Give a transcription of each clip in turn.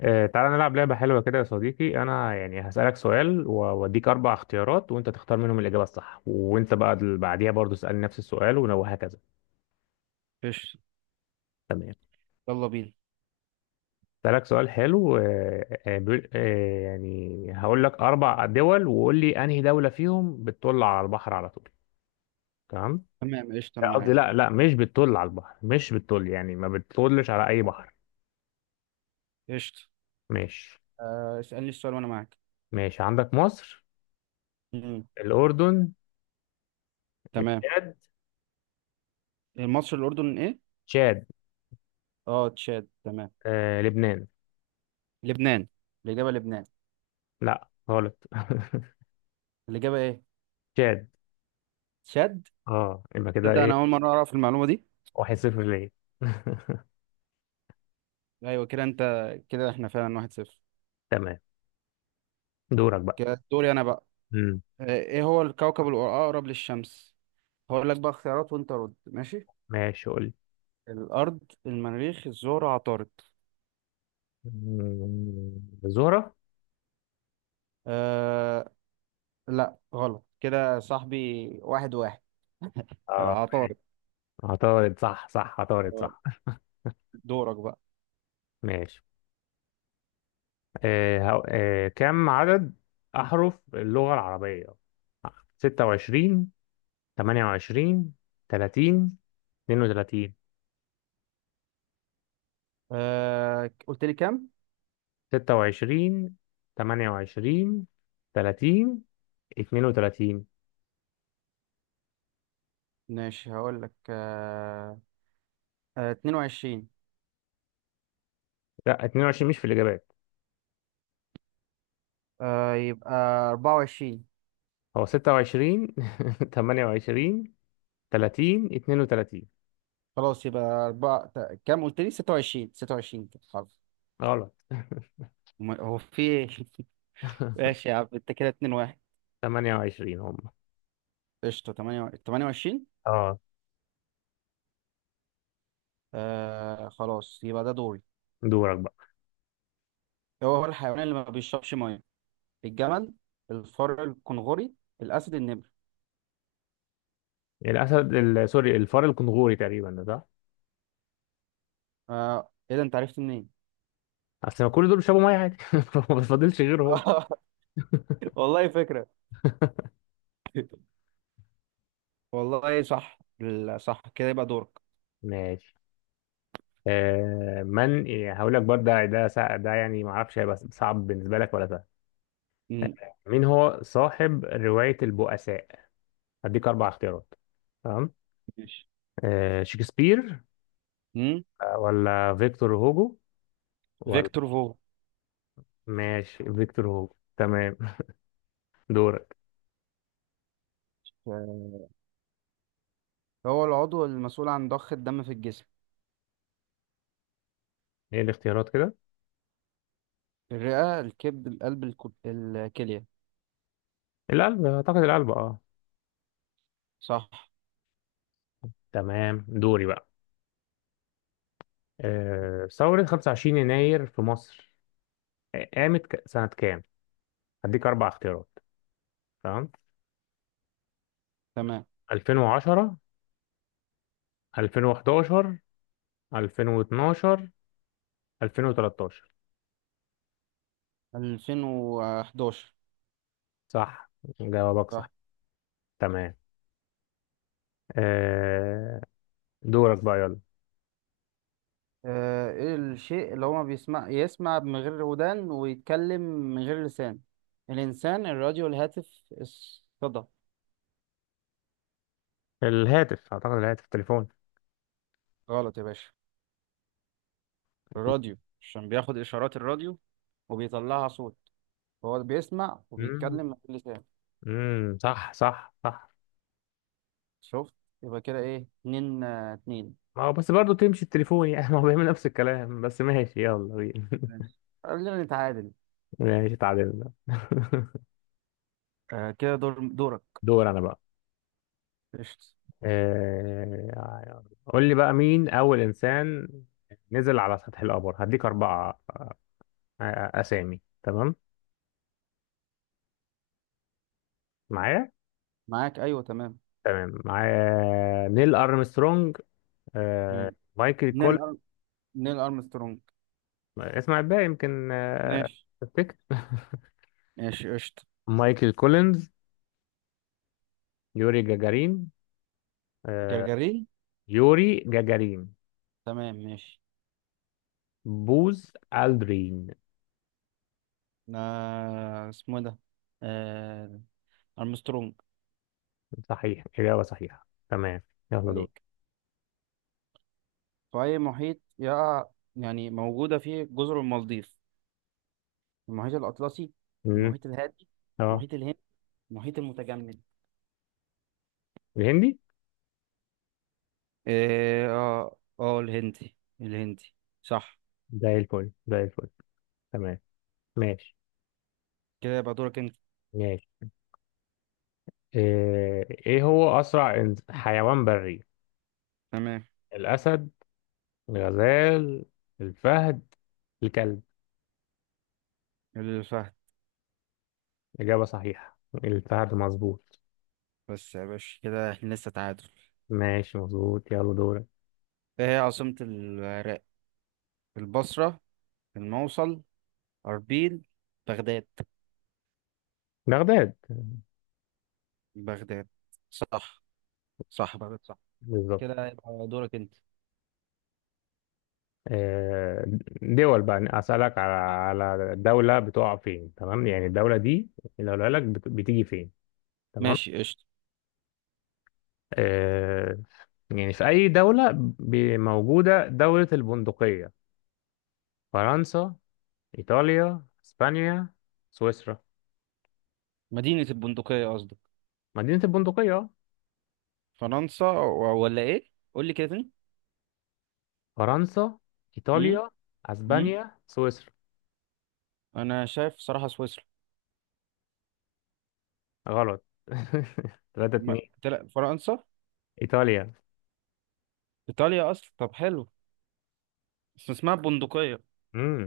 تعالى نلعب لعبة حلوة كده يا صديقي. أنا يعني هسألك سؤال وأديك أربع اختيارات، وأنت تختار منهم الإجابة الصح، وأنت بقى اللي بعديها برضو اسألني نفس السؤال وهكذا. قشطة. تمام. يلا بينا. هسألك سؤال حلو. يعني هقول لك أربع دول وقول لي أنهي دولة فيهم بتطل على البحر على طول. تمام. تمام، قشطة، أنا قصدي معاك. لا لا مش بتطل على البحر، مش بتطل، يعني ما بتطلش على أي بحر. قشطة. ماشي، اسألني السؤال وأنا معاك. ماشي. عندك مصر، مم. الأردن، تمام. التشاد، المصر الأردن إيه؟ تشاد، أه، تشاد، تمام. لبنان. لبنان. الإجابة لبنان. لا، غلط. الإجابة إيه؟ تشاد. تشاد. اه، يبقى كده تبدأ. أنا ايه؟ أول مرة أعرف المعلومة دي. 1-0 ليه. أيوة كده أنت. كده إحنا فعلا واحد صفر. تمام. دورك بقى. كده دوري أنا بقى. امم. إيه هو الكوكب الأقرب للشمس؟ هقول لك بقى اختيارات وأنت رد. ماشي. ماشي، قول لي. الأرض، المريخ، الزهرة، عطارد. زهرة. أه. لا، غلط كده يا صاحبي. واحد واحد. اه، ماشي. عطارد. عطارد، صح، صح، عطارد صح. دورك بقى. ماشي. آه هو... آه كم عدد أحرف اللغة العربية؟ 26، 28، 30، 32. قلت لي كام؟ 26، 28، 30، 32. ماشي، هقول لك 22. لا، 22 مش في الإجابات. يبقى 24. هو 26، 28، 30، 32. خلاص يبقى أربعة كام قلت لي؟ 26، 26، كده خلاص. غلط هو في إيه؟ ماشي يا عم انت. كده 2-1. 28 هم. قشطة، 8، 28. اه، خلاص، يبقى ده دوري. دورك بقى. هو الحيوان اللي ما بيشربش ميه. الجمل، الفار الكنغوري، الأسد، النمر. الاسد سوري، الفار الكنغوري تقريبا، ده صح. ايه ده، انت عرفت منين؟ اصل ما كل دول بيشربوا ميه عادي. ما بتفضلش غيره هو. والله فكرة. والله صح، صح، كده يبقى دورك. ماشي. من إيه، هقول لك برضه ده يعني ما اعرفش هيبقى صعب بالنسبه لك ولا سهل. مم. مين هو صاحب روايه البؤساء؟ هديك اربع اختيارات. تمام. ماشي. شكسبير، مم. ولا فيكتور هوجو. فيكتور فوغ. ماشي، فيكتور هوجو. تمام. دورك. هو العضو المسؤول عن ضخ الدم في الجسم؟ ايه الاختيارات كده؟ الرئة، الكبد، القلب، الكلية. القلب، اعتقد القلب، اه. صح. تمام، دوري بقى. ثورة 25 يناير في مصر قامت سنة كام؟ هديك اربع اختيارات. تمام. تمام. 2010، 2011، 2012، 2013. 2011. صح، جوابك صح. صح. تمام. آه، دورك بقى يلا. ايه الشيء اللي هو ما بيسمع يسمع من غير ودان ويتكلم من غير لسان؟ الإنسان، الراديو، الهاتف، الصدى. الهاتف، اعتقد الهاتف، التليفون. غلط يا باشا. الراديو، عشان بياخد إشارات الراديو وبيطلعها صوت. هو بيسمع وبيتكلم من غير لسان. امم، صح، صح، صح. شفت؟ يبقى كده ايه، اتنين، اتنين. ما هو بس برضه تمشي التليفون يعني. ما هو بيعمل نفس الكلام بس. ماشي، يلا بينا. ماشي، خلينا نتعادل. ماشي، اتعادلنا. كده دورك. دور انا بقى. قشطة. قول لي بقى، مين اول انسان نزل على سطح القمر؟ هديك اربعة اسامي. تمام. معايا. معاك، ايوه، تمام. تمام، معايا. نيل ارمسترونج، مم. مايكل نيل كولينز. أر... نيل ارمسترونج. اسمع الباقي يمكن. ماشي. تفتكر. ماشي، قشطة. مايكل كولينز، يوري جاجارين، آه، جرجرين. يوري جاجارين، تمام، ماشي. بوز الدرين. اسمه ده. آه ارمسترونج. صحيح، إجابة صحيحة. تمام. يلا، دور. عليك. في اي محيط يقع، يعني موجودة فيه، جزر المالديف؟ المحيط الاطلسي، مم. المحيط الهادي، اه، المحيط الهندي، المحيط المتجمد. الهندي. اه. اه، الهندي. الهندي. صح. زي الفل، زي الفل. تمام. ماشي. كده يبقى دورك انت. ماشي. إيه، هو أسرع حيوان بري؟ تمام. الأسد، الغزال، الفهد، الكلب. اللي فهد. إجابة صحيحة، الفهد مظبوط. بس يا باشا، كده احنا لسه تعادل. ماشي، مظبوط. يلا دورك. ايه هي عاصمة العراق؟ البصرة، الموصل، أربيل، بغداد. بغداد. بغداد. صح. صح، بغداد، صح. بالظبط. كده يبقى دورك انت. آه، دول بقى أسألك على دولة بتقع فين. تمام. يعني الدولة دي لو قالك بتيجي فين. تمام. ماشي، قشطة. آه، يعني في أي دولة موجودة دولة البندقية؟ فرنسا، إيطاليا، إسبانيا، سويسرا. مدينة البندقية قصدك؟ مدينة البندقية. فرنسا ولا ايه؟ قول لي كده تاني. فرنسا، امم. إيطاليا، امم. أسبانيا، سويسرا. انا شايف صراحة سويسرا. غلط. تلاتة اتنين، فرنسا، إيطاليا. ايطاليا اصلا. طب حلو. بس اسمها البندقية.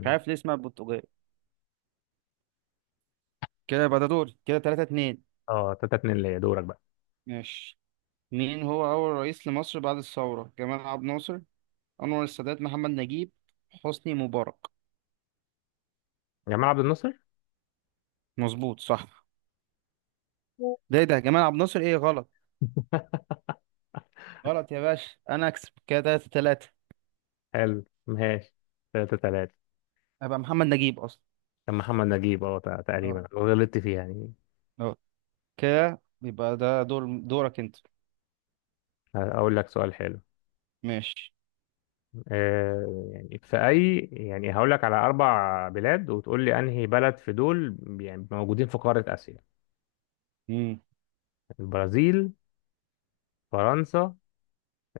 مش عارف ليه اسمها البندقية. كده يبقى ده دوري. كده 3-2. اه، 3-2 ليا. دورك بقى. ماشي. مين هو أول رئيس لمصر بعد الثورة؟ جمال عبد الناصر، أنور السادات، محمد نجيب، حسني مبارك. جمال عبد الناصر. مظبوط، صح. ده إيه ده؟ جمال عبد الناصر إيه؟ غلط. غلط يا باشا، أنا أكسب. كده تلاتة تلاتة. حلو. ماشي، 3-3. أبقى محمد نجيب أصلا. كان محمد نجيب اه أه. تقريبا، غلطت فيها يعني. أه. كده يبقى ده دورك أنت. هقول لك سؤال حلو. ماشي. يعني في أي، يعني هقول لك على أربع بلاد وتقول لي أنهي بلد في دول يعني موجودين في قارة آسيا. مم. البرازيل، فرنسا،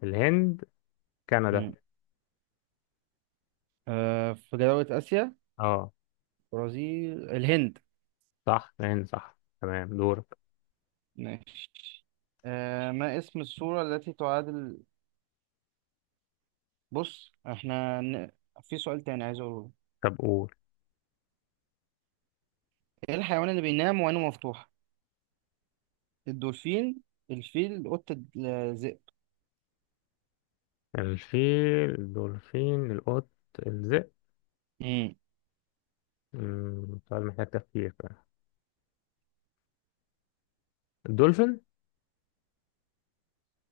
الهند، كندا. مم. في دولة آسيا. اه، برازيل، الهند. صح، الهند. صح، تمام. دورك. ماشي. ما اسم السورة التي تعادل... بص، احنا في سؤال تاني عايز أقوله. طب قول. ايه الحيوان اللي بينام وعينه مفتوحة؟ الدولفين، الفيل، قطة، الذئب. الفيل، الدولفين، القط، الذئب. امم. سؤال محتاج تفكير فعلا. الدولفين.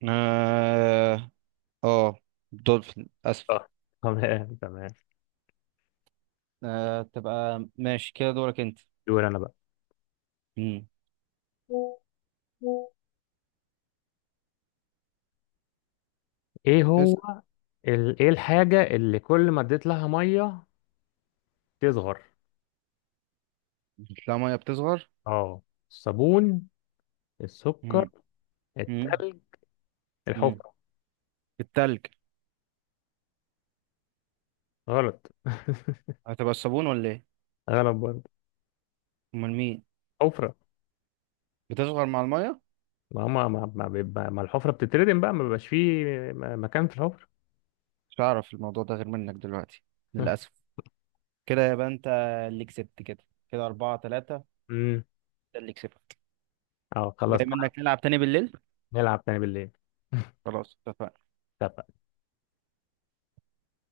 اه. آه، دولفين، اسف. صح. تمام، تمام. تبقى ماشي، كده دورك انت. دور أنا بقى. امم. إيه تسأل. إيه الحاجة اللي كل ما اديت لها مية تصغر؟ لا، ميه بتصغر. اه، الصابون، السكر، امم. امم. التلج، امم. الحفرة. التلج. غلط. هتبقى الصابون ولا ايه؟ غلط برضه. امال مين؟ حفرة. بتصغر مع الميه؟ ما هما ما الحفرة بتتردم بقى، ما بيبقاش فيه مكان في الحفرة. مش هعرف الموضوع ده غير منك دلوقتي، للاسف. كده يبقى انت اللي كسبت. كده كده أربعة تلاتة. امم. ده اللي كسبت. اه، خلاص. جاي منك، نلعب تاني بالليل. نلعب تاني بالليل. خلاص، اتفقنا. طب.